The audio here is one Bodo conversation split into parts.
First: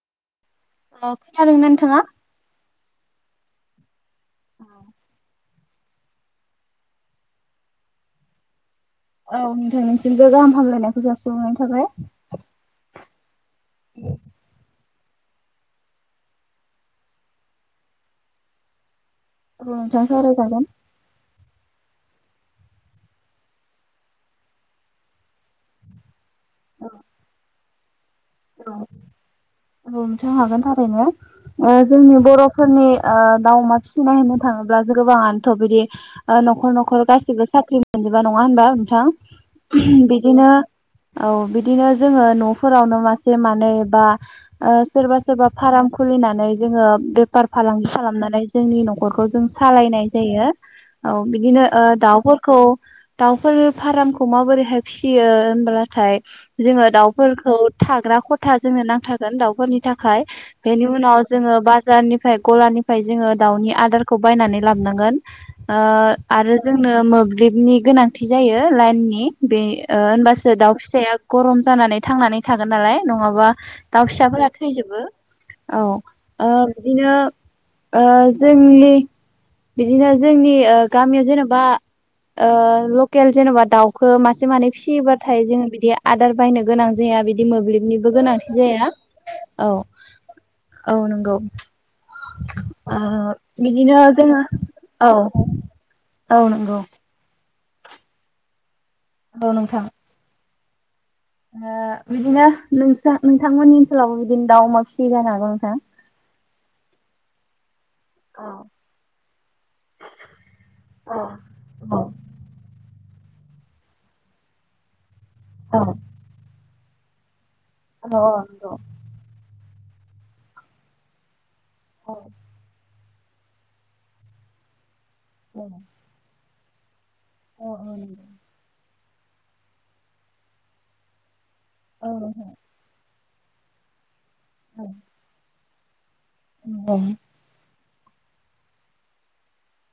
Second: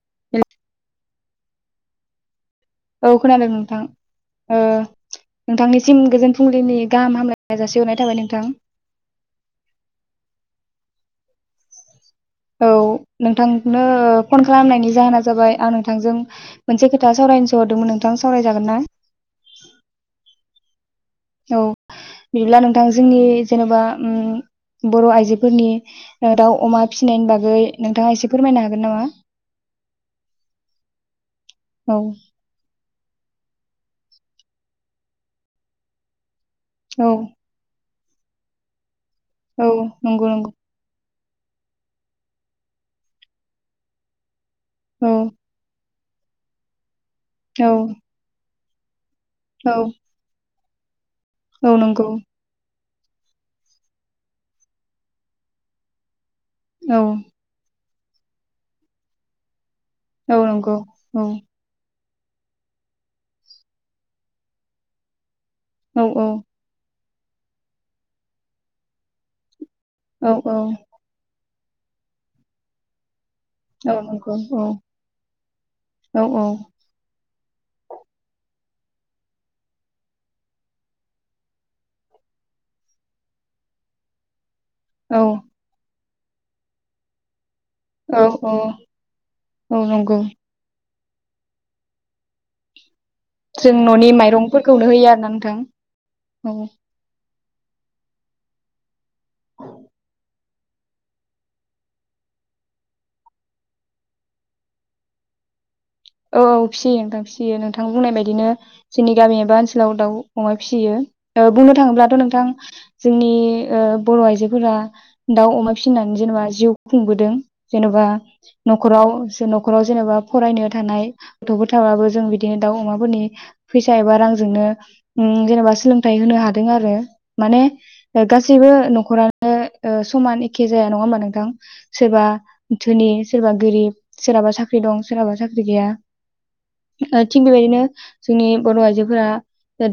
[inaudible] अ खोनादोंना नोंथाङा? औ खोनादों नोंथां। ओ नोंथांनिसिम गोजोन फुंलिनि गाहाम हामलायनाय जासिहरनाय थाबाय नोंथां। औ नोंथां नोंसिमबो गाहाम हामलायनायखौ जासिहरनायनि थाबाय। औ नोंथांनो फन खालामनायनि जाहोना जाबाय आं नोंथांजों मोनसे खोथा सावरायनो सोहरदोंमोन नोंथां सावरायजागोन ना? औ नोंथां सावरायजागोन औ बिदिब्ला नोंथां जोंनि जेनेबा उम बर' आइजोफोरनि ओ दाउ अमा फिसिनायनि बागै नोंथाङा एसे फोरमायनो औ हागोन नामा औ नोंथां हागोन थारैनो। ओ औ जोंनि बर'फोरनि ओ दाउ अमा फिसिनाय होनो थाङोब्लासो गोबाङानोथ' बिदि ओ न'खर न'खर औ गासिबो साख्रि मोनजोबा नङा होनबा नोंथां? औ नंगौ नंगौ। बिदिनो औ बिदिनो जोङो न'फोरावनो मा मासे मानै बा ओ औ सोरबा सोरबा फाराम खुलिनानै जोङो बेफार औ फालांगि खालामनानै जोंनि नखरखौ जों सालायनाय जायो। औ बिदिनो औ ओ नंगौ दाउफोरखौ दाउफोर फार्मखौ माबोरैहाय फिसियो होनब्लाथाय जोङो औ दाउफोरखौ थाग्रा खथा जोंनो नांथागोन दाउफोरनि थाख खाय नंगौ बेनि औ उनाव जोङो बाजारनि फाय गलानिफ्राय जोङो दाउनि आदारखौ बायनानै लाबोनांगोन। ओ औ आरो जोंनो मो ललिपनि गोनांथि जायो लाइननि बे ओ औ औ होनबासो दाउ फिसाया गरम जानानै थांनानै थागोन नालाय नङाबा माबा औ दाउ नंगौ फिसाफोरा औ थैजोबो औ ओ बिदिनो ओ जोंनि बिदिनो जोंनि ओ गामियाव जेनेबा ओ लकेल जेनेबा दाउखो मान माने औ फिसियोबाथाय जोङो बिदि आदार बायनो गोनां जाया बिदि [unintelligible] निबो औ औ गोनांथि जाया औ नंगौ औ औ नंगौ ओ जों बिदिनो ननि जोङो माइरंफोरखौनो औ होयो आरो ना नोंथां औ औ नोंथां ओ बिदिनो नों नोंथांमोननि ओनसोलावबो बिदिनो दाउ अमा फिसि जानो हागौ नोंथां औ औ फिसियो नोंथां फिसियो नोंथां बुंनाय बायदिनो जोंनि गामि एबा ओनसोलाव दाउ अमा फिसियो बुंनो थाङोब्लाथ नोंथां जोंनि ओ बर' आइजोफोरा दाउ अमा औ फिसिनानै जेनेबा जिउ खुंबोदों जेनेबा नंगौ नखराव न'खराव जेनेबा फरायनो नाय गथफोर थाब औ जों बिदिनो दउ अमा फोरनि फैसा एबा रांजोंनो ओम जेनेबा सोलोंथाइ होनो हागोन दों आरो माने औ नंगौ औ नोंथां गासैबो न'खरानो ओ समान एखे जाया नङा होमबा नोंथां सोरबा दोनि सोरबा गोरिब सोरहाबा साख्रि दं सोरहाबा साख ख्रि गैया ओ थिख बेबादिनो जोंनि बर' आइजोफोरा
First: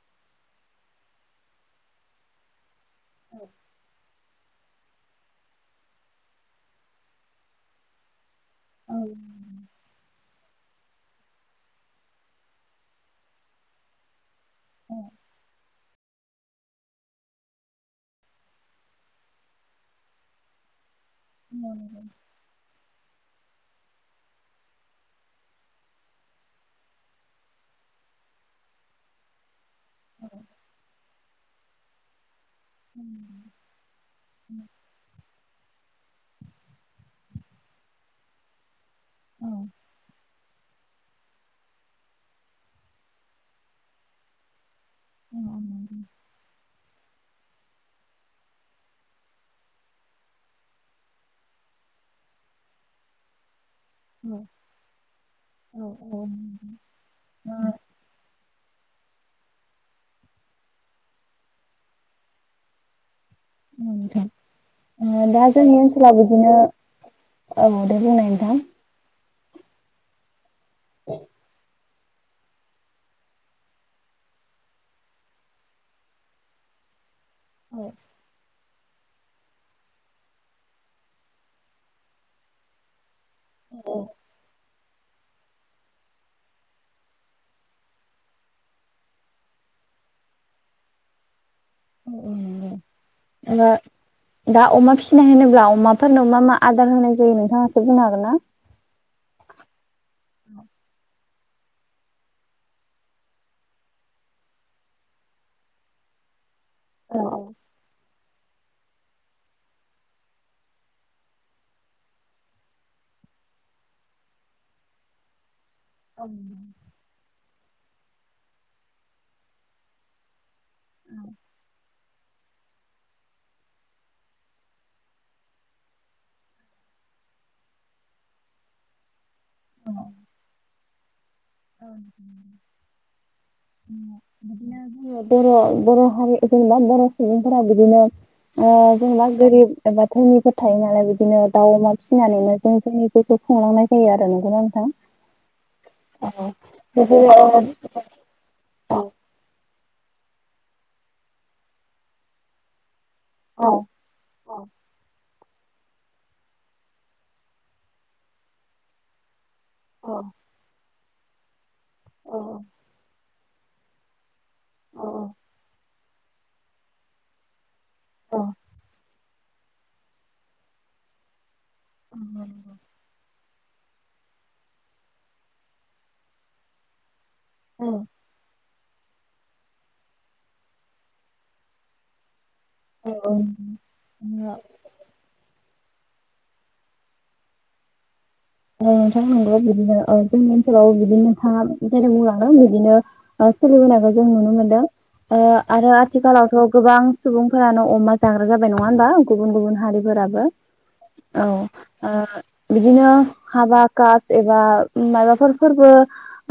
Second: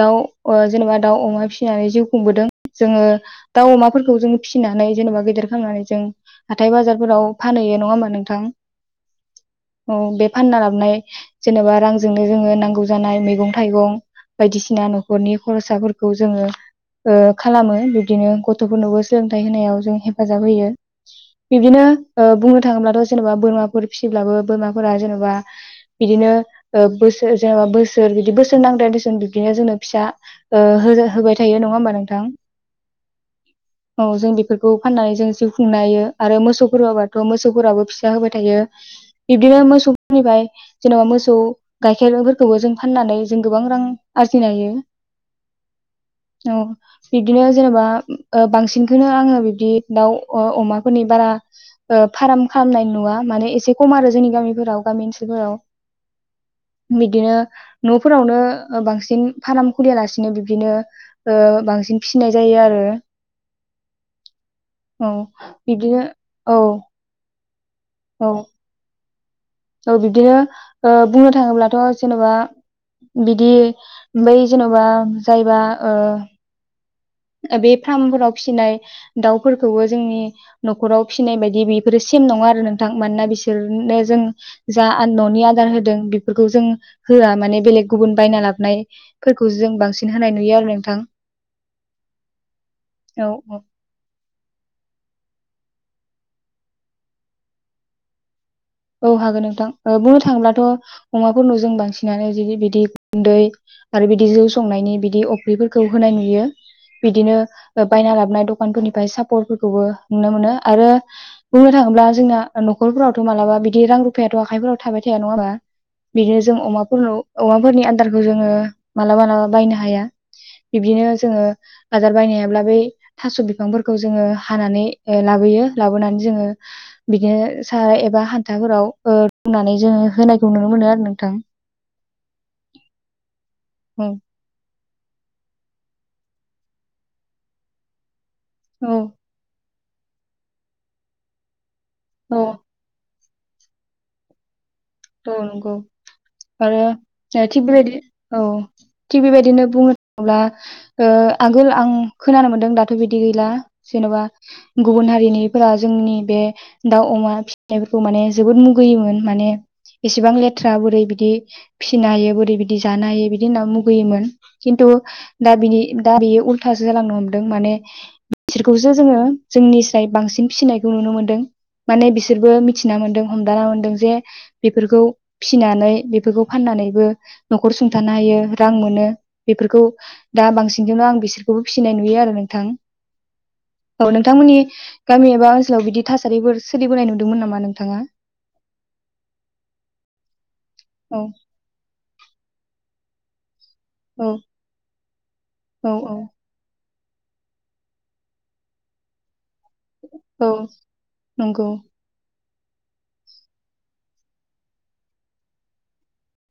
दाउ जेनेबा दाउ अमा फिसिनानै जिउ खुंबोदों जोङो दाउ अमाफोरखौ जों फिसिनानै जेन'बा गेदेर खांनानै जों हाथाय बाजारफोराव फानहैयो नङा हा नोंथां औ बे फानना लाबनाय जेनेबा रांजोंनो जोंङो नांगौ जानाय मैगं थाइगं बायदिसिना नखरनि खरसा खौ जोंङो खालामो बिब्दिनो गथफोरनोबो सोलोंथाइ होनायाव जों हेफाजाब होयो बिदिनो ओ बुं थाङोब्लाथ जेनेबा बोराफोर फिसिब्लाबो बोराफोरा जेनेबा बिदिनो बोसोर जेनेबा बोसोर बि बोसोर नांद्रायस बिदिनो जो फिसा होबाय थायो नंङा होमबा नोंथां औ जों बेफोरखौ फाननानै जों जिउ खुंनो हायो आरो मोसौफोरआबाथ मोसौफोराबो फिसा होबाय थायो बिदि मोसौ फनिफ्राय जेनेबा मोसौ गाइखेरफोरखौबो जों फाननानै जों गोबां रां आरजिनो हायो औ बिब्दिनो जेनेबा बांसिनखौनो आंङो बिबदि दाउ अमाफोरनि बारा फार्म खालामनाय नुवा माने एसे खम आरो जोंनि गामिफोराव गामिफोराव औ औ ओ बिदिनो नफोरावनो बांसिन फार्म खुलियालासिनो बिबदिनो बांसिन फिनाय जायो आरो [unintelligible] औ थां दा जोंनि बिब्दिनो ओनसोलाव बिदिनो औ औ दे बुंनाय औ नोंथां औ बिदिनो बुंनो थांङोब्लाथ जेनबा बिदि बै जेनबा जायबा ओ बे फार्मफोराव फिसिनाय दाउफोरखौबो जोंनि नखराव फिसिनाय बायदि बेफोरो सेम नंङा आरो नोंथां मानोना बिसोरनो जों जा ननि आदार होदों बेफोरखौ जों होआ माने बेलेग गुबुन बायना लाबनायफोरखौ जों बांसिन होनाय नुयो आरो नोंथां [unintelligible] औ औ दा अमा फिसिनाय होनोब्ला अमाफोरनो मा मा आदार होनाय जायो नोंथाङासो बुंनो हागोन ना औ हागोन नोंथां बुंनो थांङोब्लाथ अमाफोरनाव जों बांसिनानो बिदि गुन्दै आरो बिदि जौ संनायनि बिदि अफ्रिफोरखौ होनाय नुयो बिदिनो बायना लाबनाय दख दखानफोरनिफ्राय सापर्टफोरखौबो नुनो मोनो आरो बुंनो थांङोब्ला जोंना न'खरफोरावथ मालाबा बिद दि रां रुफायाथ' आखाइफोराव थाबाय थाया नङा होमबा बिदिनो जों अमाफोराव अमा फोरनि आदारखौ जों मालाबा मालाबा बायनो हाया बिबदिनो जोङो आदार बायनो हायाब्ला बै थास' बिफांफोरखौ जोङो हानानै लाबोयो लाबोनानै जोङो बिदिनो सा एबा खान थाफोराव ओ रुनानै जोङो होनायखौ नुनो मोनो आरो नों थां। [inaudible] औ बिदिनो बर' बर' हारि जेनबा बर' सुबुंफोरा बिदिनो ओ औ जोंना गोरिब बा धोनिफोर थायो नालाय बिदिनो दाउ अमा औ फिनानैनो जों जोंनि जिउखौ खुंलांनाय जायो आरो नोंगौना नोंथां। औ नंगौ। आरो बिदिनो थिग बेबायदि औ थिग बेबायदिनो बुङो अब्ला ओ आगोल आं खोनानो मोनदों दा थ' बिदि गैला औ जेन'बा गुबुन हारिनि फोरा जोंनि बे दाउ अमा फिनायफोरखौ माने जोबोद मुगैयोमोन माने इसेबां लेथ्रा बोरै बिद दि। फिसिनो हायो बोरै बिदि जानो हायो बिदि बिदि होनना मुगैयोमोन। खिनथु दाबिदि दा बेयो उल्थासो जालांनो हमदों माने बिसोरखौसो जोङो जोंनिस्राय बांसिन फिसिनायखौ नुनो मोनदों। माने बिसोरबो मिथिना मोन्दों हमदांना मोनदों जे बिफोरखौ फिनानै बेफोरखौ फाननानैबो न'खर सुंथानो हायो। रां मोनो बेफोरखौ दा बांसिनजों आं बिसोरखौबो फिसिनाय नुयो आरो नों थां औ औ नोंथांमोननि गामि एबा आथिखलाव बिदि थासारिफोर सोलिबोनाय नुदोंमोन नामा नोंथाङा? औ नोंथां नंगौ बिदिनो ओ जोंनि ओनसोलाव बिदि औ नोंथाङा जेरै बुंलांदों बिदिनो ओं सोलिबोनायखौ जों औ नुनो मोनदों ओ आरो औ औ आथिखालावथ' गोबां सुबुंफोरानो अमा जाग्रा जाबाय नङा होनबा? गुबुन गुबुन हारिफोराबो औ औ नंगौ ओ बिदिनो हाबा कास एबा मायबाफोर फोरबो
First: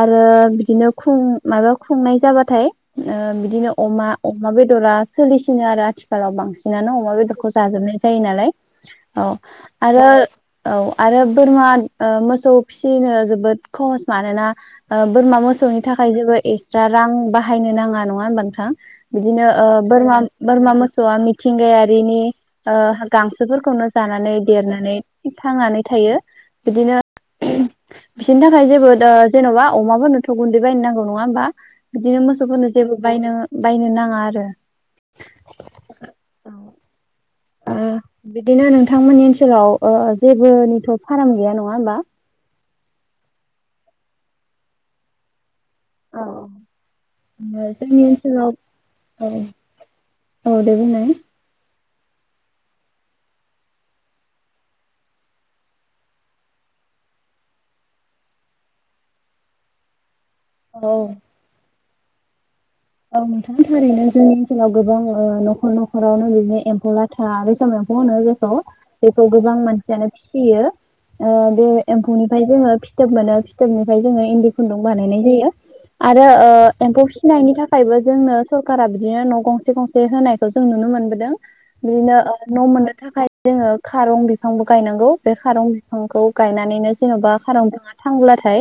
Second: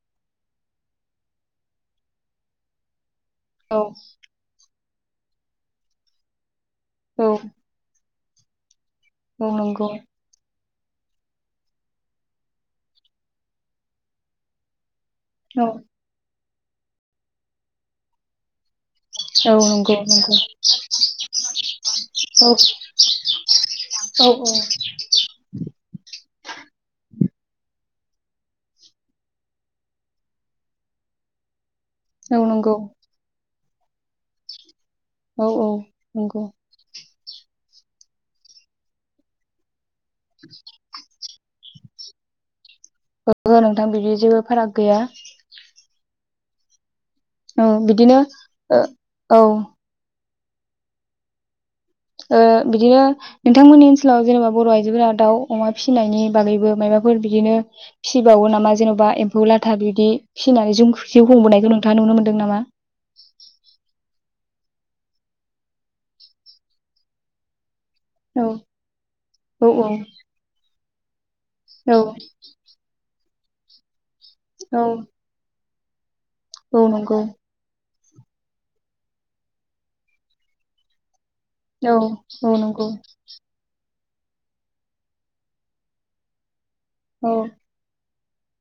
आरो बिदिनो खुं मायबा खुंनाय जाबाथाय । ओ बिदिनो औ अमा अमा बेदरा सोलिसिनो आरो आथिखालाव बांसि नानो अमा औ बेदरखौ जाजोबनाय जायो नालाय । औ आरो औ आरो बोरमा ओ मोसौ फिसिनो जोबोद खहस मानोना ओ बोरमा औ मोसौनि थाखाय जोङो ए जा रां बाहायनो नाङा नङा होमबा नोंथां? बिदिनो औ ओ नंगौ नंगौ बोरमा-बोरमा मोसौआ मिथिंगायारिनि औ ओ गांसोफोरखौनो औ जानानै देरनानै थांनानै थायो। [inaudible] बिसोरनि थाखाय जेबो दा जेन'बा अमाफोरनोथ' गुन्दै बायनो नांगौ नङा होमबा? बिदिनो औ मोसौफोरनो नंगौ जेबो बायनो बायनो नाङा आरो औ-औ नंगौ, ओ बिदिनो नोंथांमोननि ओनसोलाव ओ ओ जेबो निथ' फार्म गैया नङा होमबा? नंगौ नोंथां बिदि जेबो फाराग गैया। औ औ जोंनि बिदिनो ओनसोलाव ओ औ । औ दे बुंनाय । ओ बिदिनो नोंथांमोननि ओनसोलाव जेनेबा बर' आइजोफोरा दाउ अमा फिसिनायनि बागैबो मायबाफोर बिदिनो फिसिबावो नामा जेन'बा एम्फौ लाथा बिदि । फिनानै जोंख जिउ खुंबोनायखौ नों थाङा नुनो मोनदों नामा? औ नोंथां थारैनो जों ओनसोलाव गोबां ओ न'खर न'खरावनो बिदिनो एम्फौ लाथा बे समायाव फानो औ जेखौ गोबां औ औ मानसियानो फिसियो । ओ बे औ एम्फौनिफाय जोङो फिद थोब मोनो फिथोबनि फाय जोङो इन्दि खुन्दुं औ बानायनाय जायो । आरो ओ औ एम्फौ नंगौ फिसिनायनि थाख बो जोंनो सरकारा बिदिनो न' गंसे गंसे होनायखौ जों नुनो मोनबोदों । औ बिदिनो ओ औ न' नंगौ मोननो थाखाय जोङो । खारं बिफांबो गायनांगौ बे खारं बिफांखौ गायना नानैनो जेनबा औ खारं बिफांआ थांब्लाथाय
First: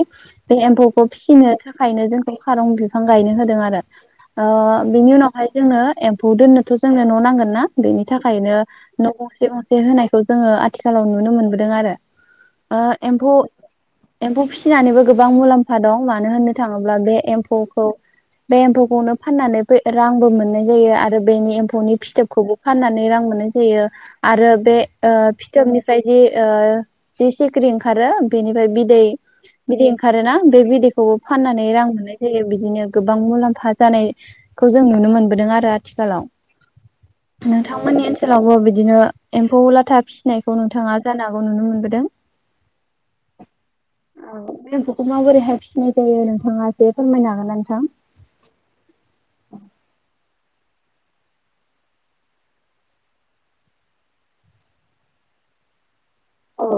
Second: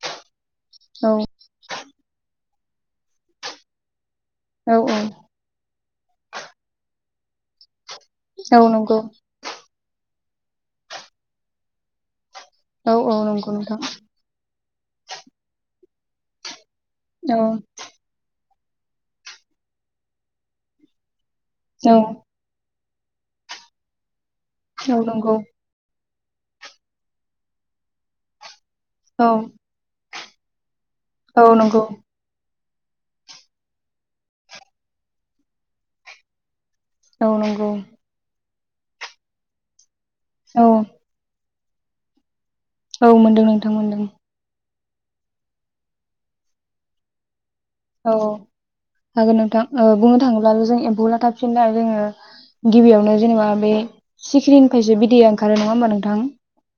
बे एम्फौखौ औ फिसिनो थाख खायनो जोंखौ खारं बिफां गायनो होदों आरो ओ औ बिनि उनावहाय जोंनो एम्फौ दोननोथ' जोंनो न' नांगोन ना बेनि थाखायनो औ नंगौ न' गंसे गंसे होनाय खौ जोङो आथिखालाव नुनो मोनबोदों आरो ओ औ औ एम्फौ नंगौ नोंथां एम्फौ फिस फिनानैबो गोबां मुलाम्फा दं मानो होनो थाङोब्ला बे औ एम्फौखौ बे एम्फौखौनो फाननानै बे रांबो मोननाय जायो आरो बेनि एम्फौनि औ फिथोबखौबो फाननानै रां मोननाय जायो । आरो बे औ ओ नंगौ फिथोबनिफ्राय जि ओ जि सिख्रि ओंखारो बेनिफ्राय बिद दै औ बिदै ओंखा खारोना बे बिदैख खौबो औ फाननानै नंगौ रां मोननाय जायो बि बिनिया गो गोबां मुलाम्फा जानायखौ जों नुनो मोनबोदों आरो औ आथिखालाव नंगौ नोंथांमोननि ओनसोलावबो बि बिदिनो एम्फौ लाथा फिनायखौ औ नोंथाङा जानांगौ अ नुनो मोनबोदों औ मोनदों नोंथां मोनदों खौ माबोरैहाय फिनाय जायो नोंथाङा एसे फोरमायनो हागोना नोंथाङा औ हागोन नोंथां बुंनो थाङो अब्ला जों एम्फौ लाथाफिना जोङो गिबियावनो जेनेबा बे सिक्रिनिफ्रायसो बिदैया ओंखारो नङा होमबा नोंथां औ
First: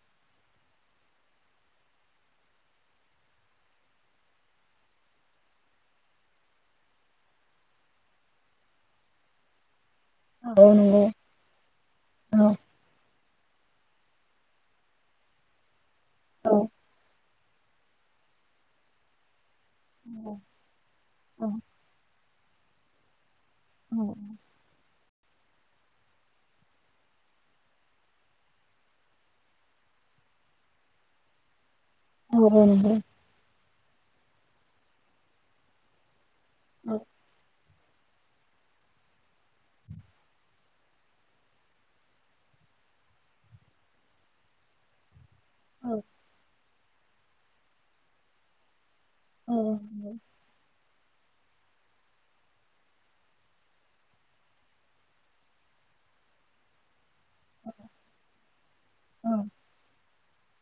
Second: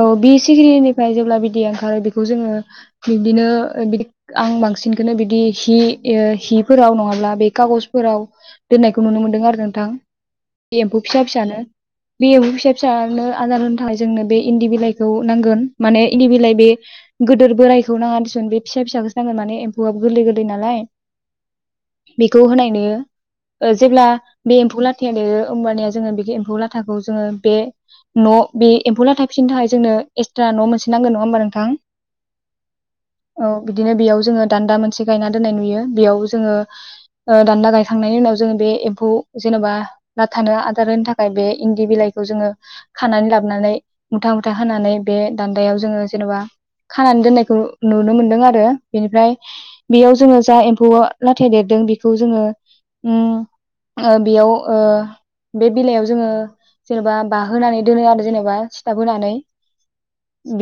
औ बि सिगिरिनिफ्राय जेब्ला बिदिया ओंखारो बेखौ जोङो बिदिनो आं बांसिन बांसिनखौनो बिदि हि हिफोराव नङाब्ला बे खागजफोराव दोननायखौ नुनो मोनदों आरो नोंथां औ बे एम्फौ नंगौ फिसा फिसानो बे एम्फौ फिसा फिसानो आदार होनो थाखाय जोंनो बे इन्दि बिलाइखौ नांगोन माने इन्दि बिलाइ औ बे गोदोर बोरायखौ नाङा दिसुन बे फिसा फिसाखौ नांगोन माने हौहाब गोरलै गोरलै नालाय औ बेखौ होनायनो जेब्ला बे एम्फौला फे देरो होमबानिया जोङो बे एम्फौ लाथाखौ जोङो बे न' बे एम्फौ लाथा फिसिनो थाखाय जोंनो एक्सट्रा न' मोनसे नांगोन नङा होमबा नोंथां औ औ नोंथां बिदिनो बेयाव जोङो दान्दा मोनसे गायना दोननाय नुयो बेयाव जोङो दान्दा गाय थांनायनि उनाव जोङो बे एम्फौ जेनेबा लाथानो आदार होनो थाखाय बे इन्दि बिलाइखौ जोङो खानानै लाबोनानै मुथा मुथा होनानै बे दान्दायाव जोङो जेनेबा खानानै दोननायखौ नुनो मोनदों आरो बेनिफ्राय बेयाव जोङो जा एम्फौ लाथाया देरदों बेखौ जोङो बेयाव ओ बे बेलायाव जोङो जेनेबा बाहोनानै दोनो आरो जेनेबा सिथाब होनानै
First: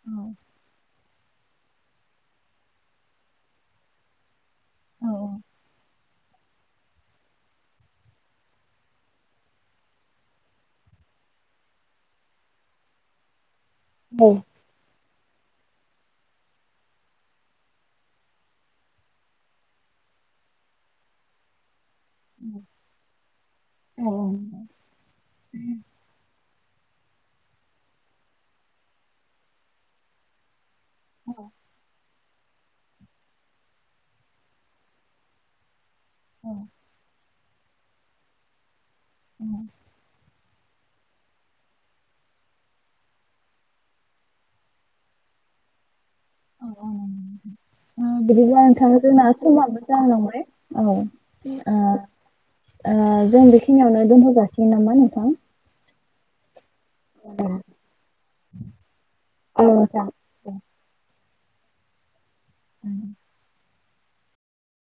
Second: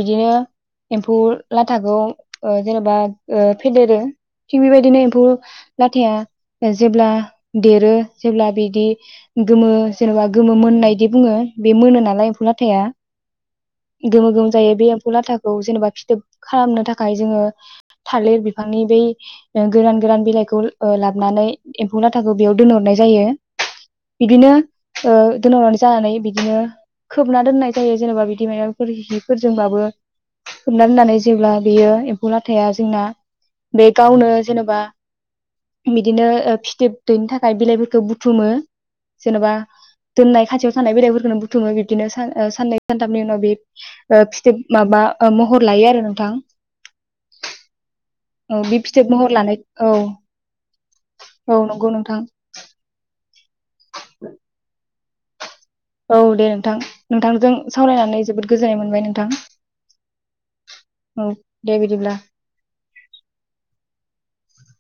बिदिनो एम्फौ लाथाखौ जेनेबा फेदेरो थिग बेबायदिनो एम्फौ लाथाया जेब्ला देरो जेब्ला बिदि गोमो जेनेबा गोमो मोननायदि बुङो बे मोनो नालाय एम्फौ लाथाया गोमो गोमो जायो बे लाथाखौ जेनेबा फिथोब खालामनो थाखाय जोङो थालिर बिफांनि बै गोरान गोरान बिलाइखौ लाबानै एम्फौ लाथाखौ बेयाव दोनहरनाय जायो बिदिनो दोनहरनानै जानानै बिदिनो खोबना दोननाय जायो जेनेबा बिदि माइाफोर हिफोरजोंबाबो । खोबनानै दनानै जेब्ला बेयो उला थाया जोंना बे गावनो जेनेबा बिदिनो फिथोब दैनि थाख खाय बिलाइफोरखौ बुथुमो जेनेबा दोननाय खाथियाव थानाय बेरायइफोरखौनो बुथुमो बिदिनो सान ओ साननै सानथामनि उनाव बे ओ फिथोब माबा महर लायो आरो नोंथां । औ औ अ । आ बिदिब्ला औ बे नोंथां फिथोब जोंना महर लानाय समाबो औ जालायलांबाय औ औ आ नंगौ नोंथां आ जों खिनियावनो दोनथ' जासिन नामा नो ओं । औ दे नोंथां नोंथांजों सावरायनानै जोबोद गोजोननाय मोनबाय नोंथां औ नोंथां। । औ दे बिदिब्ला । उम